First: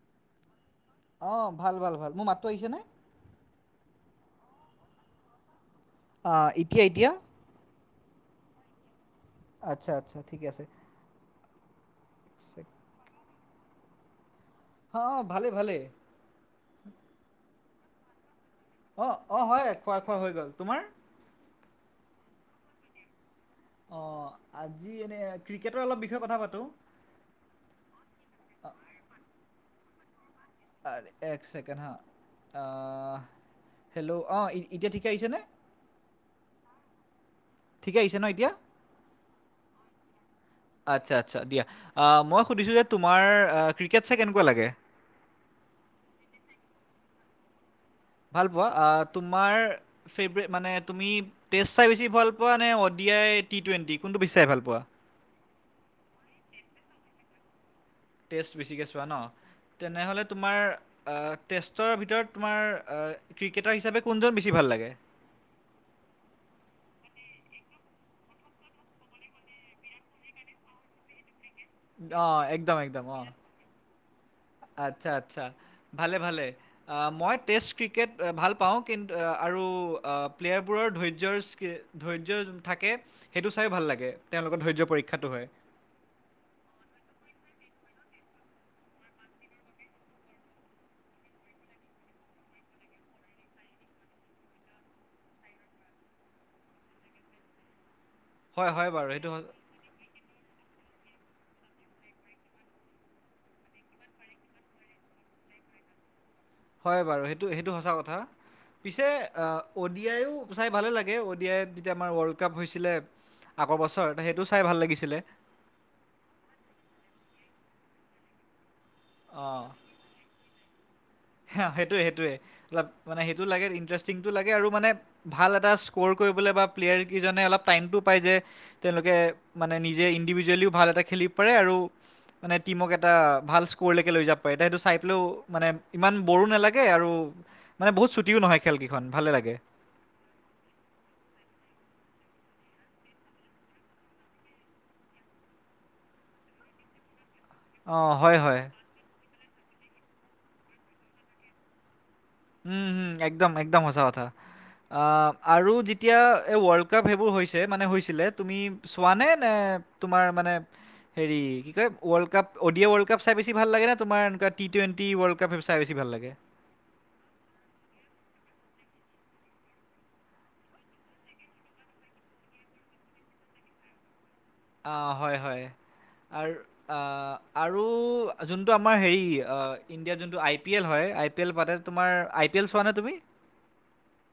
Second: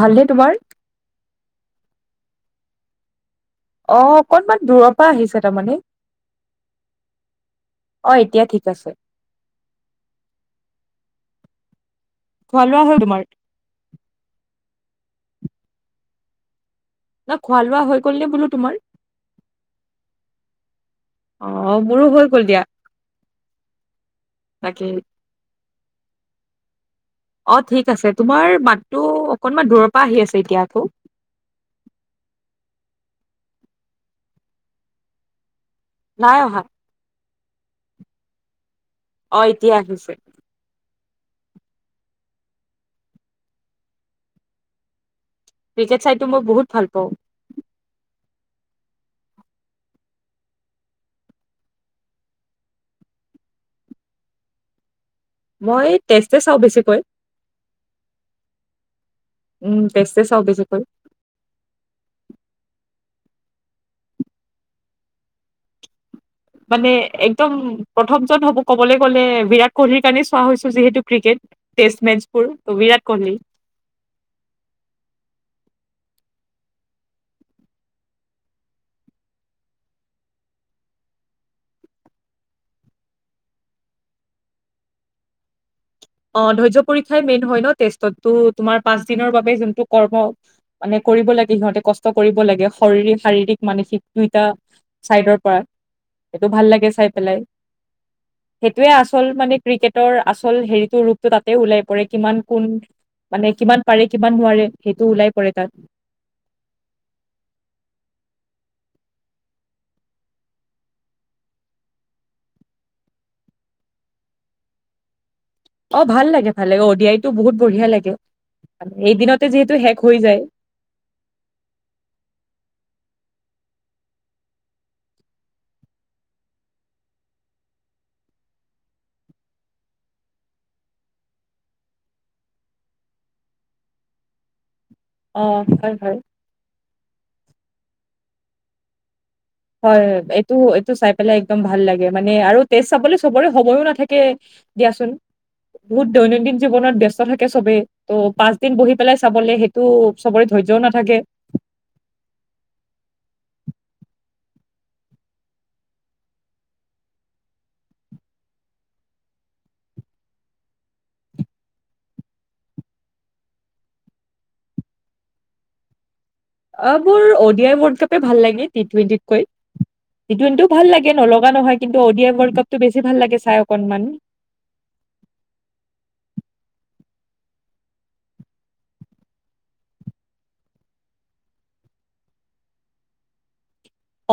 ভালনে তোমাৰ? অ', ভাল ভাল ভাল, মোৰ মাতটো আহিছেনে? অ', অকনমান দূৰৰ পৰা আহিছে তাৰমানে। অ', এতিয়া এতিয়া? অ', এতিয়া ঠিক আছে। আচ্ছা আচ্ছা ঠিকে আছে। খোৱা লোৱা হ'ল তোমাৰ? অ', ভালে ভালে। ন খোৱা লোৱা হৈ গ'ল নে বোলো তোমাৰ? অ', অ', হয় খোৱা খোৱা হৈ গ'ল তোমাৰ। অ', মোৰো হৈ গ'ল। দিয়া অ', বাকী। আজি এনে ক্ৰিকেটৰ বিষয়ে অলপ কথা পাতো। অ', ঠিক আছে, তোমাৰ মাততো অকনমান দূৰৰ পৰা আহি আছে এতিয়া আকৌ। এক চেকেণ্ড হা আহ। হেল্লৌ' অ' এতিয়া ঠিকে আহিছেনে? নাই অহা। ঠিকে আহিছে ন এতিয়া? অ', এতিয়া আহিছে। আচ্ছা আচ্ছা দিয়া, আ মই সুধিছোঁ যে তোমাৰ ক্ৰিকেট চাই কেনেকুৱা লাগে? ক্ৰিকেট চাইটো মই বহুত ভাল পাওঁ। ভাল পোৱা আ তোমাৰ ফেভৰেট মানে তুমি টেষ্ট চাই বেছি ভাল পোৱা নে অডিয়াই টি টুৱেটি কোনটো বেছি চাই ভাল পোৱা? মই টেষ্টে চাওঁ বেছিকৈ। টেষ্ট বেছিকৈ চোৱা ন। উম, টেষ্টে তেনেহ'লে চাওঁ তোমাৰ বেছিকৈ। আ টেষ্টৰ ভিতৰত তোমাৰ আ ক্ৰিকেটাৰ হিচাপে কোনজন বেছি ভাল লাগে? মানে একদম প্ৰথম জন হ'ব ক'বলৈ গ'লে বিৰাট কোহলিৰ কাৰণে চোৱা হৈছো যিহেতু ক্ৰিকেট। টেষ্ট অঁ মেটছবোৰ একদম ত' একদম বিৰাট অঁ। কোহলি। আচ্ছা আচ্ছা ভালে ভালে। আ মই টেষ্ট ক্ৰিকেট ভাল পাওঁ কিন্তু আৰু আ প্লেয়াৰবোৰৰ ধৈৰ্য্য স্কি ধৈৰ্য্য থাকে সেইটো চাইয়ো ভাল লাগে তেওঁলোকৰ ধৈৰ্য্য পৰীক্ষাটো হয়। অ', ধৈয্য পৰীক্ষাই মেইন হয় ন টেষ্টতো তোমাৰ পাঁচ দিনৰ বাবে যোনটো কৰ্ম মানে কৰিব লাগে সিহঁতে কষ্ট কৰিব লাগে শৰৰিক শাৰীৰিক মানসিক দুইটা চাইডৰ পৰা সেইটো ভাল লাগে চাই পেলাই। হয় হয় সেইটোয়ে বাৰু আচল সেইটো স- মানে ক্ৰিকেটৰ আচল হেৰিটোৰ ৰূপটো তাতে ওলাই পৰে। কিমান কোন মানে কিমান পাৰে কিমান নোৱাৰে সেইটো ওলাই পৰে তাত। হয় বাৰু! সেইটো সেইটো সঁচা কথা। পিছে অ'ডি আইয়ো চাই ভালে লাগে অ'ডি আইত যেতিয়া আমাৰ ৱৰ্ল্ড কাপ হৈছিলে। আগৰ বছৰ সেইটো চাই ভাল লাগিছিলে। অ' ভাল লাগে ভাল লাগে অডি আইটো বহুত বঢ়িয়া লাগে অ', এইদিনতে যিহেতু শেষ হৈ যায়। সেইটোৱে সেইটোৱে অলপ মানে সেইটো লাগে ইণ্টাৰেষ্টিংটো লাগে। আৰু মানে ভাল এটা স্কৰ কৰিবলৈ বা প্লেয়াৰ কেইজনে অলপ টাইমতটো পায় যে। তেওঁলোকে মানে নিজে ইণ্ডিভিজুৱেলিও ভাল এটা খেলিব পাৰে আৰু। মানে টিমক এটা ভাল স্ক'ৰলৈকে লৈ যাব পাৰে, এতিয়া সেইটো চাই পেলেও অ মানে হয় ইমান হয় বৰো নালাগে আৰু মানে বহুত ছুটিও নহয় খেল কেইখন ভালে লাগে। হয়, এইটো এইটো চাই পেলাই একদম ভাল লাগে মানে আৰু তেজ চাবলে চবৰে সময়ো নাথাকে। দিয়াচোন বহুত দৈনন্দিন জীৱনত ব্যস্ত থাকে চবেই অ', ত' হয় পাঁচ হয় দিন বহি পেলাই চাবলে সেইটো চবৰে ধৈৰ্যও নাথাকে। উম, হম একদম একদম সঁচা কথা। আ' আৰু যেতিয়া এই ৱৰ্ল্ড কাপ সেইবোৰ হৈছে মানে হৈছিলে তুমি চোৱানে নে তোমাৰ মানে হেৰি কি কয় ৱৰ্ল্ডকাপ অডিয় ৱৰ্ল্ডকাপ চাই বেছি ভাল লাগে নে তোমাৰ এনেকুৱা টি টুৱেন্টি ৱৰ্ল্ড কাপে চাই বেছি ভাল লাগে? অ' মোৰ অডিয়াই ৱৰ্ল্ড কাপে ভাল লাগে টি টুৱেণ্টিত কৈ। [unintelligible] ভাল লাগে নলগা নহয় কিন্তু অডিয় ৱৰ্ল্ড কাপটো বেছি ভাল লাগে চাই অকণমান। অঁ হয় হয়, আৰু আৰু যোনটো আমাৰ হেৰি ইণ্ডিয়াত যোনটো আই পি এল হয় আই পি এল পাতে। তোমাৰ আই পি এল চোৱা নে তুমি?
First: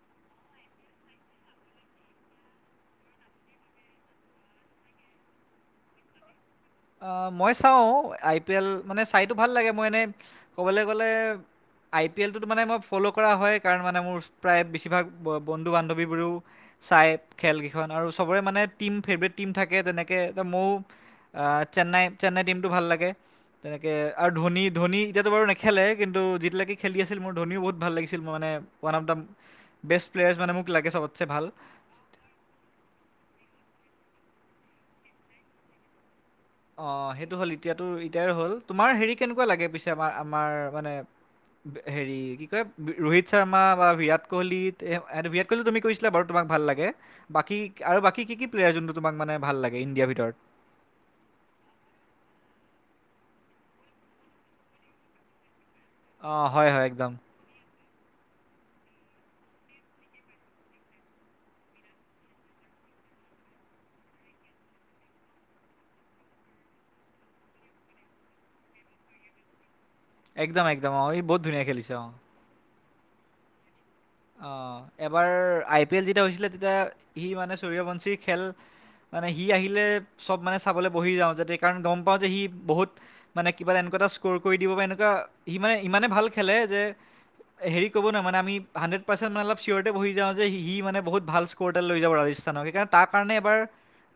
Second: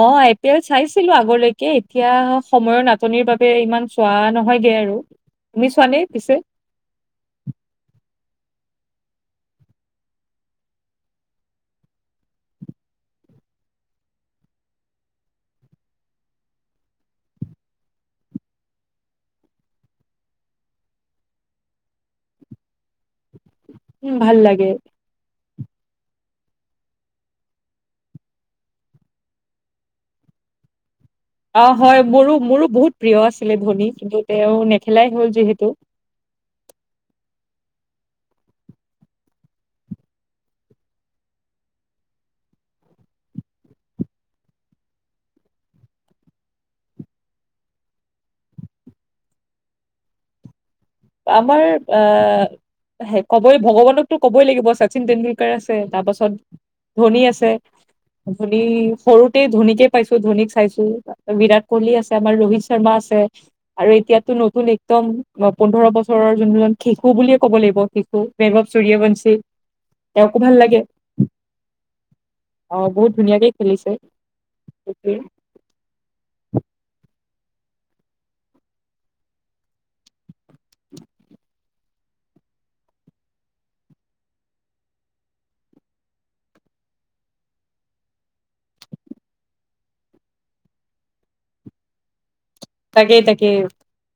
অ' আই পি এল চাইছিলো আগলৈকে এতিয়া সময়ৰ নাটনিৰ বাবে ইমান চোৱা নহয়গে আৰু। তুমি চোৱা নে পিছে? অঁ মই চাও, আই পি এল মানে চাইতো ভাল লাগে মই এনে ক'বলে গ'লে আই পি এল টোত মানে মই ফ'ল' কৰা হয়। কাৰণ মানে মোৰ প্ৰায় বেছিভাগ বন্ধু-বান্ধৱীবোৰেও চাই খেলকেইখন, আৰু চবৰে মানে টীম ফেভৰেট টীম থাকে তেনেকে এ ময়ো আহ চেন্নাই, চেন্নাই টিমটো ভাল লাগে। তেনেকে উম আৰু ভাল ধোনী লাগে ধনী এতিয়াতো বাৰু নে খেলে কিন্তু যেতিয়ালৈকে খেলি আছিল মোৰ ধনীও বহুত ভাল লাগিছিল মানে। One of the best player মানে মোক লাগে চবত অ' হয় মোৰো মোৰো বহুত প্ৰিয় আছিলে ধনী কিন্তু, তেওঁ নেখেলাই হ'ল যিহেতু। অ' সেইটো হ'ল এতিয়াতো ৰিটাই হ'ল তোমাৰ হেৰি কেনেকুৱা লাগে পিছে আমাৰ আমাৰ মানে হেৰি কি কয়, ৰোহিত শৰ্মা বা বিৰাট কোহলি এ বিৰাট তুমি কৈছিলা বাৰু তোমাক ভাল লাগে, বাকী আৰু বাকী কি প্লেয়াৰ যোনটো তোমাক মানে ভাল লাগে ইণ্ডিয়াৰ ভিতৰত? আমাৰ আহ কবই ভগৱানকতো কবই লাগিব শচীন তেণ্ডুল লোকাৰ আছে, তাৰপাছত অঁ হয় হয় একদম ধনী আছে। ধনী সৰুতে ধোনীকে পাইছো ধনীক চাইছো। বিৰাট কোহলি আছে আমাৰ ৰোহিত শৰ্মা আছে, আৰু এতিয়াতো নতুন একদম পোন্ধৰ বছৰৰ যোনজন শিশু বুলিয়েই ক'ব লাগিব শিশু বৈভৱ সুৰীয়াবঞ্চি। একদম একদম অ' ই বহুত ধুনীয়া খেলিছে অ। অ' বহুত ধুনীয়াকে খেলিছে। অ' এবাৰ আই পি এল যেতিয়া হৈছিলে, তেতিয়া সি মানে চুৰীয়াবঞ্চি খেল মানে সি আহিলে চব মানে চাবলৈ বহি যাওঁ যাতে কাৰণ গম পাওঁ যে সি বহুত মানে কিবা এনেকুৱা এটা স্কৰ কৰি দিব বা, এনেকুৱা সি মানে ইমানে ভাল খেলে যে, হেৰি কৰিব না মানে আমি হাড্ৰেট পাৰ্চেট মান অলপ চিয়'তে বহি যাওঁ যে, সি মানে বহুত ভাল স্কৰ এটাত লৈ যাব ৰাজিছ খানক সেইকাৰণে তাৰ তাকেই কাৰণে তাকেই এবাৰ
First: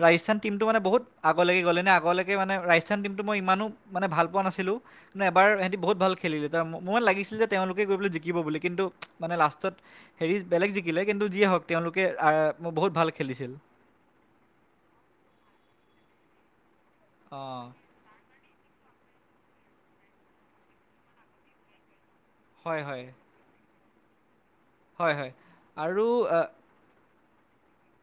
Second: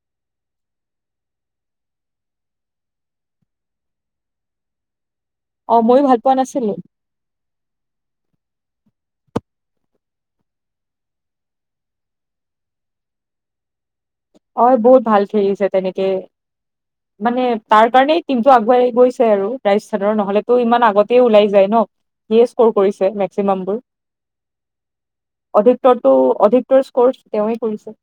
ৰাজস্থান টীমটো মানে বহুত আগলৈকে গ'লে, এনে আগলৈকে মানে ৰাজস্থান টীমটো মই ইমানো মানে ভাল পোৱা নাছিলোঁ। মানে এবাৰ অ সিহঁতি বহুত ময়ো ভাল পোৱা খেলিলে তাৰ নাছিলো মই লাগিছিল যে, তেওঁলোকে গৈ পেলাই জিকিব বুলি কিন্তু, মানে লাষ্টত হেৰি বেলেগ জিকিলে, কিন্তু যিয়ে হওঁক তেওঁলোকে বহুত ভাল খেলিছিল। অ বহুত ভাল খেলিছে, তেনেকে মানে অঁ তাৰ কাৰণেই টিমটো আগুৱাই গৈছে আৰু ৰাজস্থানৰ, নহলেতো ইমান আগতেই ওলাই যায় ন। ইয়ে স্ক'ৰ হয় হয় কৰিছে মেক্সিমাম বোৰ। হয় হয় অধিকৰটো আৰু অধিকৰ স্কৰ্চ তেওঁৱেই কৰিছে।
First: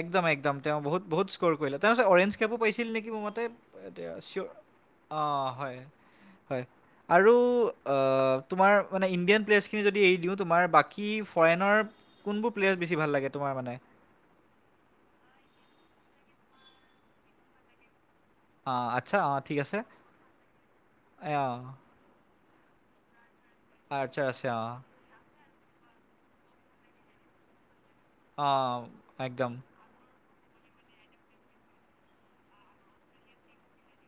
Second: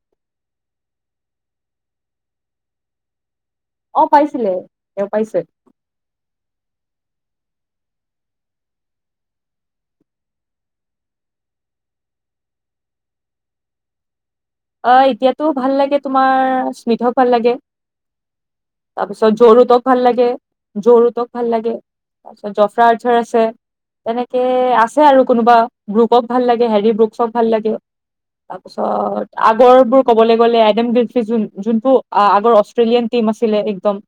একদম একদম, তেওঁ বহুত, বহুত স্ক'ৰ কৰিলে। তেওঁ পিছত অৰেঞ্জ কেপো পাইছিল নেকি মোৰ মতে। অ এতিয়া চিয়' পাইছিলে তেওঁ পাইছে অ' হয় হয়। আৰু তোমাৰ মানে ইণ্ডিয়ান প্লেছখিনি যদি এৰি দিওঁ, তোমাৰ বাকী ফৰেনৰ কোনবোৰ প্লেয়াছ বেছি ভাল লাগে তোমাৰ মানে? অ' এতিয়াতো ভাল লাগে তোমাৰ স্মিতও ভাল লাগে। অঁ আচ্ছা তাৰপিছত অঁ ঠিক আছে জৰোডক ভাল লাগে, জৰোডক এ, ভাল অঁ লাগে। তাৰপিছত জফ্ৰঝাৰ আছে, আৰ্চাৰ তেনেকে আছে অঁ আছ আছে আৰু কোনোবা ব্ৰুকক ভাল লাগে, হেৰি ব্ৰুকচক ভাল লাগে অঁ তাৰপিছত একদম শেষৰ বোৰ কব গলে আইডেম বিল ফিজুল যোনটো আগৰ অষ্ট্ৰেলিয়ান টিম আছিলে, একদম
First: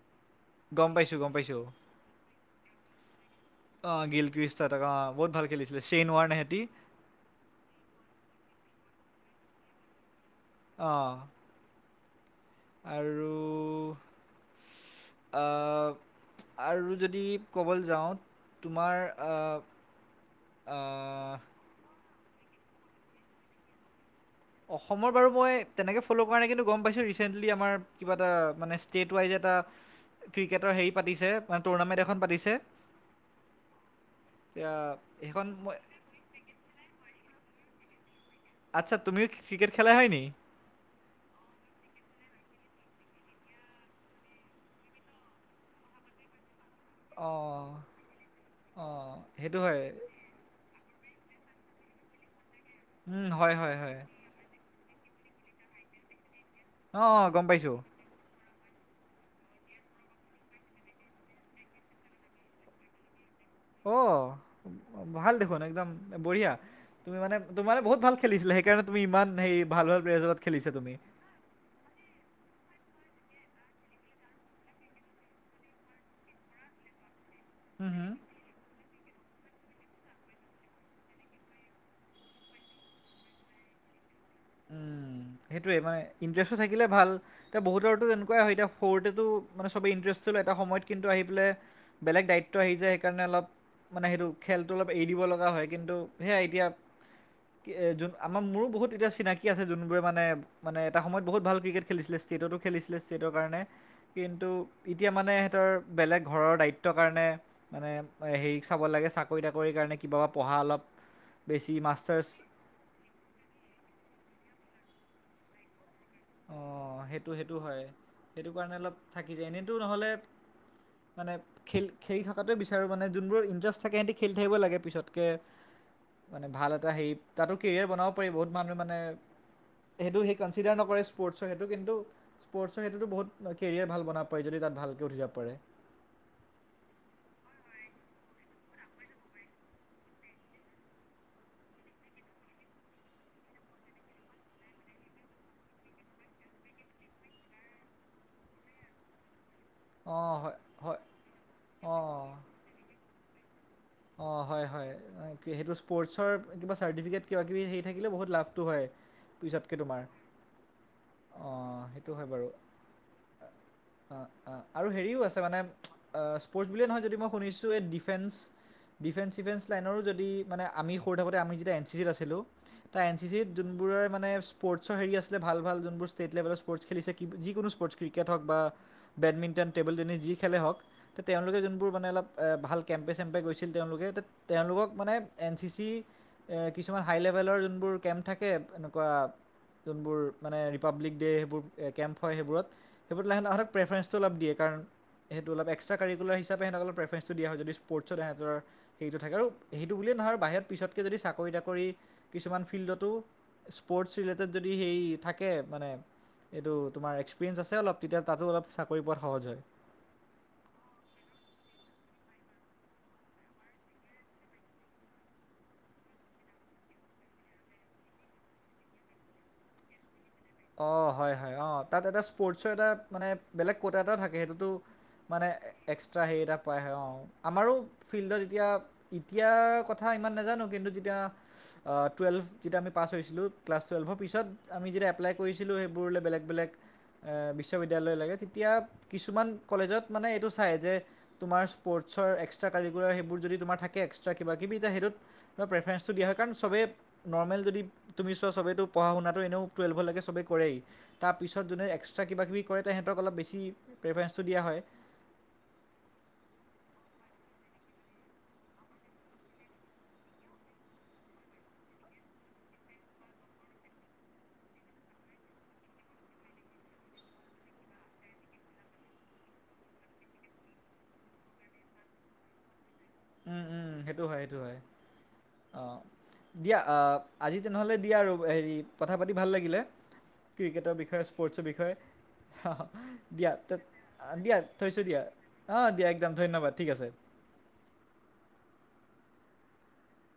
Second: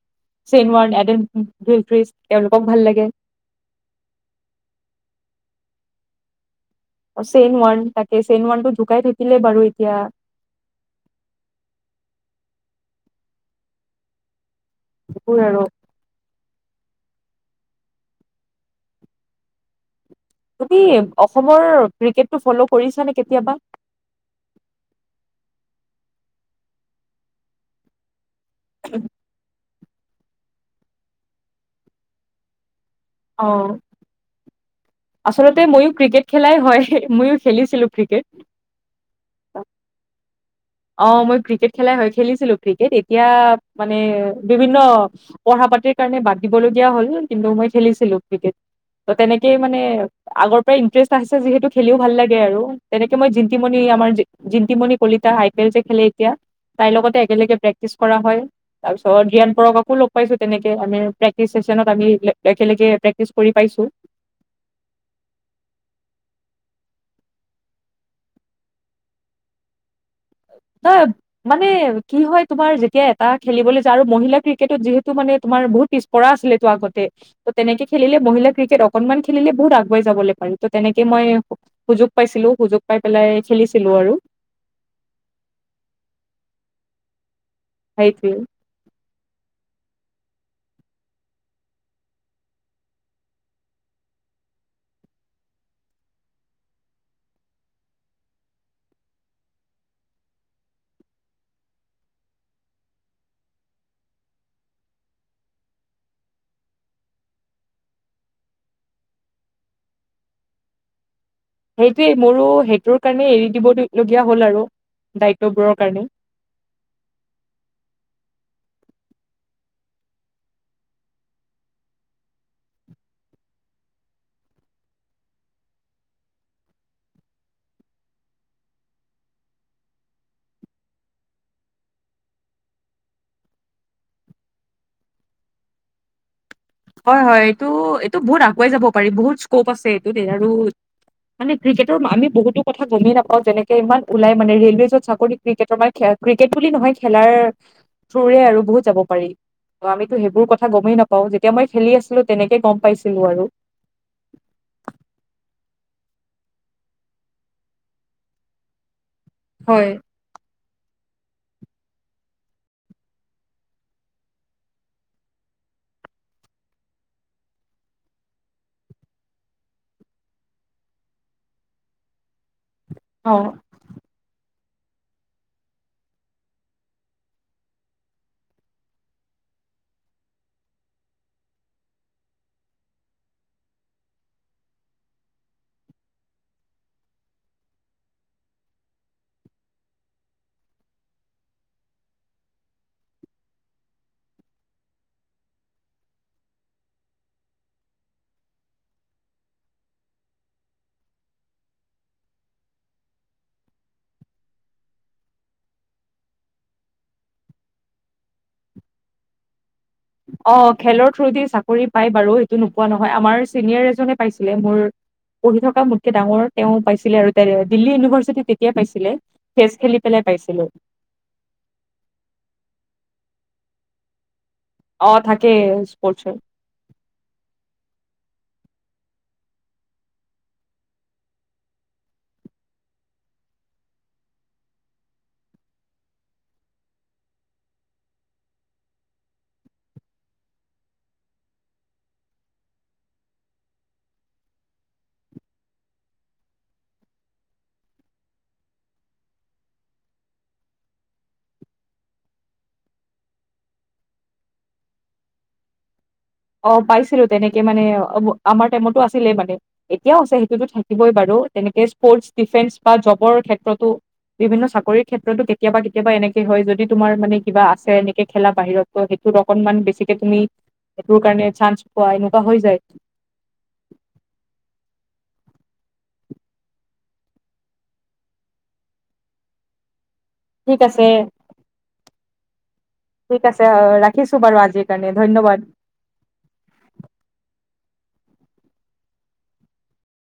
চেইন গম ৱাৰণ এড, পাইছোঁ গম পাইছোঁ গিল ফ্ৰিছ এওঁলোকক ভাল লাগে। অ' গিল ক্ৰষ্ট ত। অ বহুত ভাল খেলিছিলে ছেইন ৱাৰ হেতি চেইন ওৱান তাকে, চেন ওৱান টো ঢুকাই থাকিলে বাৰু এতিয়া। অ'। আৰু, এইবোৰ আৰু আহ আৰু যদি ক'বলৈ যাওঁ তোমাৰ, তুমি আহ, অসমৰ ক্ৰিকেটটো ফলৌ কৰিছানে কেতিয়াবা? অসমৰ বাৰু মই তেনেকে ফলৌ' কৰা নাই, কিন্তু গম পাইছোঁ ৰিচেণ্টলি আমাৰ কিবা এটা মানে ষ্টেট ৱাইজ এটা ক্ৰিকেটৰ হেৰি পাতিছে মানে টুৰ্ণামেণ্ট এখন পাতিছে। অ এইয়া আচলতে মইও ক্ৰিকেট খেলাই হয় ময়ো খেলিছিলো ক্ৰিকেট। আচ্ছা তুমিও ক্ৰিকেট খেলা হয় নি। অ', মই ক্ৰিকেট খেলাই হয় খেলিছিলো ক্ৰিকেট এতিয়া মানে বিভিন্ন পঢ়া পাতিৰ কাৰণে বাদ দিবলগীয়া হল কিন্তু অঁ মই খেলিছিলো ক্ৰিকেট ত অঁ তেনেকেই সেইটো মানে হয় আগৰ পৰাই ইণ্টাৰেষ্ট আহিছে যিহেতু খেলিও ভাল লাগে আৰু তেনেকে উম, মই হয় হয় জিন্তিমনি হয় আমাৰ Jintimoni Kalita I P L যে খেলে এতিয়া তাইৰ অঁ লগতে অঁ, গম একেলগে পাইছোঁ প্ৰেক্টিচ কৰা হয়। তাৰ পিছত জিয়ান পৰক আকো লগ পাইছো তেনেকে আমি প্ৰেক্টিচ চেচনত আমি একেলগে প্ৰেকটিচ কৰি পাইছো। অ', ভাল দেখোন একদম বঢ়িয়া। তুমি মানে তোমাৰে বহু ভাল খিছিলে সেইণে তুমি ইমানেই ভাল প্লেয়াৰ লগত খেলিছা তুমি [unintelligible] মানে কি হয় তোমাৰ যেতিয়া এটা খেলিবলৈ যায় আৰু মহিলা ক্ৰিকেটত যিহেতু মানে তোমাৰ বহুত পিছ পৰা আছিল তো আগতে ত তেনেকে হুম, হুম। খেলিলে মহিলা ক্ৰিকেট অকনমান খেলিলে বহুত আগুৱাই যাবলৈ পাৰি ত তেনেকে মই সুযোগ পাইছিলো সুযোগ পাই পেলাই খেলিছিলো আৰু। উম, সেইটোৱে, মানে ইণ্টাৰেষ্টটো থাকিলে ভাল, এতিয়া বহুতৰতো সেইটোৱে এনেকুৱাই হয়, এতিয়া সৰুতেতো মানে চবেই ইণ্টাৰেষ্ট ল, এটা সময়ত কিন্তু আহি পেলাই বেলেগ দায়িত্ব আহি যায় সেইকাৰণে অলপ মানে সেইটো খেলটো অলপ এৰি দিব লগা হয় কিন্তু সেয়াই এতিয়া কি, যোন আমাৰ মোৰো বহুত এতিয়া চিনাকি কি আছে যোনবোৰে মানে মানে এটা সময়ত বহুত ভাল ক্ৰিকেট খেলিছিলে, ষ্টেটতো খেলছিলে ষ্টেটৰ কাৰনে। কিন্তু এতিয়া মানে সিহঁতৰ বেলেগ ঘৰৰ দায়িত্বৰ কাৰণে মানে হেৰি চাব লাগে চাকৰি তাকৰিৰ কাৰণে, কিবা পঢ়া অলপ বেছি সেইটোৱে মাষ্টাৰ্ছ মোৰো সেইটোৰ কাৰণে এৰি দিবলগীয়া হ'ল আৰু দায়িত্ববোৰৰ কাৰণে। অ', সেইটো সেইটো হয়, সেইটো কাৰণে অলপ থাকি যায়, এনেইতো নহ'লে মানে খেল খেল থকাটোৱ বিচাৰোঁ মানে যোনবোৰ ইণ্টাৰেষ্ট থাকে সিহঁতি খেল থাকিব লাগে পিছতকে মানে ভাল এটা হেৰি, তাতো কেৰিয়াৰ বনাব পাৰি, বহুত মানুহে মানে সেইটো সেই কনচিডাৰ নকৰে স্পৰ্টছৰ সেইটো কিন্তু স্পৰ্টছৰ সেইটোতো বহুত কেৰিয়াৰ ভাল বনাব পাৰি যদি তাত ভালকৈ উঠি যাব পাৰে। হয় হয়, এইটো এইটো বহুত আগুৱাই যাব পাৰি, বহুত স্কপ আছে এইটোত আৰু মানে ক্ৰিকেটৰ আমি বহুতো কথা গমেই নাপাওঁ যেনেক ইমান ওলাই মানে ৰে'লৱে য'ত চাকৰি ক্ৰিকেটৰ মানে খে ক্ৰিকেট বুলি নহয় খেলাৰ থ্ৰোৰে আৰু বহুত যাব পাৰি। ত' আমিতো অঁ সেইবোৰ হয় কথা গমেই হয় নাপাওঁ, যেতিয়া মই খেলি আছিলোঁ তেনেকে গম পাইছিলোঁ আৰু। অ', হয় হয়। সেইটো স্পৰ্টছৰ কিবা চাৰ্টিফিকেট কিবা কিবি হেই থাকিলে বহুত লাভটো হয়। পইছাতকে হয়। তোমাৰ। অ', সেইটো হয় বাৰু। আ, আ, আৰু হেৰিও আছে মানে আ, স্পৰ্টছ বুলিয়ে নহয় যদি মই শুনিছোঁ এই ডিফেন্স ডিফেন্স চিফেন্স লাইনৰো যদি মানে আমি সৰু থাকোঁতে আমি যেতিয়া এন চি চিত আছিলোঁ তাৰ এন চি অ চিত যোন বোৰৰে মানে স্পৰ্টৰ হেৰি আছিলে, ভাল ভাল যোনবোৰ ষ্টেট লেভেলত স্পৰ্টছ খেলিছে, যিকোনো স্পৰ্টছ ক্ৰিকেট হওক বা বেডমিণ্টন, টেবুল টেনিছ যি খেলে হওক ত' তেওঁলোকে যোনবোৰ মানে অলপ ভাল কেম্পে চেম্পে গৈছিল তেওঁলোকে এত, তেওঁলোকক মানে এন চি চি এ, কিছুমান হাই লেভেলৰ যোনবোৰ কেম্প থাকে এনেকুৱা যোনবোৰ মানে ৰিপাব্লিক ডে, সেইবোৰ কেম্প হয় সেইবোৰত সেইটো লাহে, সিহঁতক প্ৰেফাৰেঞ্চটো অলপ দিয়ে কাৰণ সেইটো অলপ এক্সট্ৰা কাৰিকুলাৰ হিাচাপে হেহঁতক প্ৰেফাৰেঞ্চটো দিয়া হয় যদি স্পৰ্টছত হেহঁতৰ সেইটো থাকে আৰু সেইটো বুলিয়েই নহয় বাহিৰত পিছতকে যদি চাকৰি তাকৰি কিছুমান ফিল্ডতো স্পৰ্টছ ৰিলেটেড যদি হেৰি থাকে মানে এইটো তোমাৰ এক্সপিৰিয়েঞ্চ আছে অলপ তেতিয়া তাতো অলপ চাকৰি পোৱাত সহজ হয়। অ', খেলৰ থ্ৰুদি চাকৰি পায় বাৰু, সেইটো নোপোৱা নহয়, আমাৰ চিনিয়ৰ এজনে পাইছিলে মোৰ পঢ়ি থকা মোতকে ডাঙৰ তেওঁ পাইছিলে আৰু দিল্লী ইউনিভাৰ্চিটি তেতিয়াই পাইছিলে। চেছ খেলি পেলাই পাইছিলে। অ' হয় হয়, অ' তাত এটা স্পৰ্টছৰ এটা মানে বেলেগ ক'টা এটাও থাকে সেইটোতো অ মানে থাকে এক্সট্ৰা স্পৰ্টচৰ হেৰি এটা পাই [unintelligible] আমাৰো ফিল্ডত এতিয়া এতিয়াৰ কথা ইমান নাজানো কিন্তু যেতিয়া আ, টুৱেলভ যেতিয়া আমি পাছ হৈছিলোঁ, ক্লাছ টুৱেলভৰ পিছত আমি যেতিয়া এপ্লাই কৰিছিলোঁ সেইবোৰলে বেলেগ বেলেগ এ, বিশ্ববিদ্যালয়লৈকে তেতিয়া কিছুমান কলেজত মানে এইটো চাই যে তোমাৰ স্পৰ্টৰ এক্সট্ৰা কাৰাৰিকুলাৰ সেইবোৰ যদি তোমাৰ থাকে এক্সট্ৰা কিবা কিবি তে সেইটোত তোমাৰ প্ৰেফাৰেঞ্চটো দিয়া হয় কাৰণ চবেই নৰ্মেল যদি তুমি চোৱা চবেইতো পঢ়া শুনাটো এনেও টুৱেলভলৈকে চবেই কৰেই তাৰপিছত যোনে এক্সট্ৰা কিবাকিবি কৰে তেহঁতক অলপ বেছি প্ৰেফাৰেঞ্চটো দিয়া হয়। অ', পাইছিলোঁ তেনেকে মানে অম-আমাৰ টাইমতো আছিলে মানে। এতিয়াও আছে সেইটোতো থাকিবই বাৰু তেনেকে স্পৰ্টচ ডিফেন্স বা জবৰ ক্ষেত্ৰতো বিভিন্ন চাকৰিৰ ক্ষেত্ৰতো কেতিয়াবা কেতিয়াবা এনেকে হয় যদি তোমাৰ মানে কিবা আছে এনেকে খেলা বাহিৰত। ত সেইটোত অকণমান বেছিকে তুমি সেইটোৰ কাৰণে চান্স পোৱা এনেকুৱা হৈ যায়। উম, উম, সেইটো হয়, সেইটো হয় অ'। দিয়া অ', আজি তেনেহ'লে দিয়া আৰু হেৰি কথা পাতি ভাল লাগিলে। ঠিক ক্ৰিকেটৰ আছে বিষয়ে, স্পৰ্টছৰ বিষয়ে। ঠিক দিয়া, আছে ৰাখিছো দিয়া, বাৰু আজিৰ থৈছোঁ কাৰণে দিয়া ধন্যবাদ অ', দিয়া একদম ধন্যবাদ ঠিক আছে।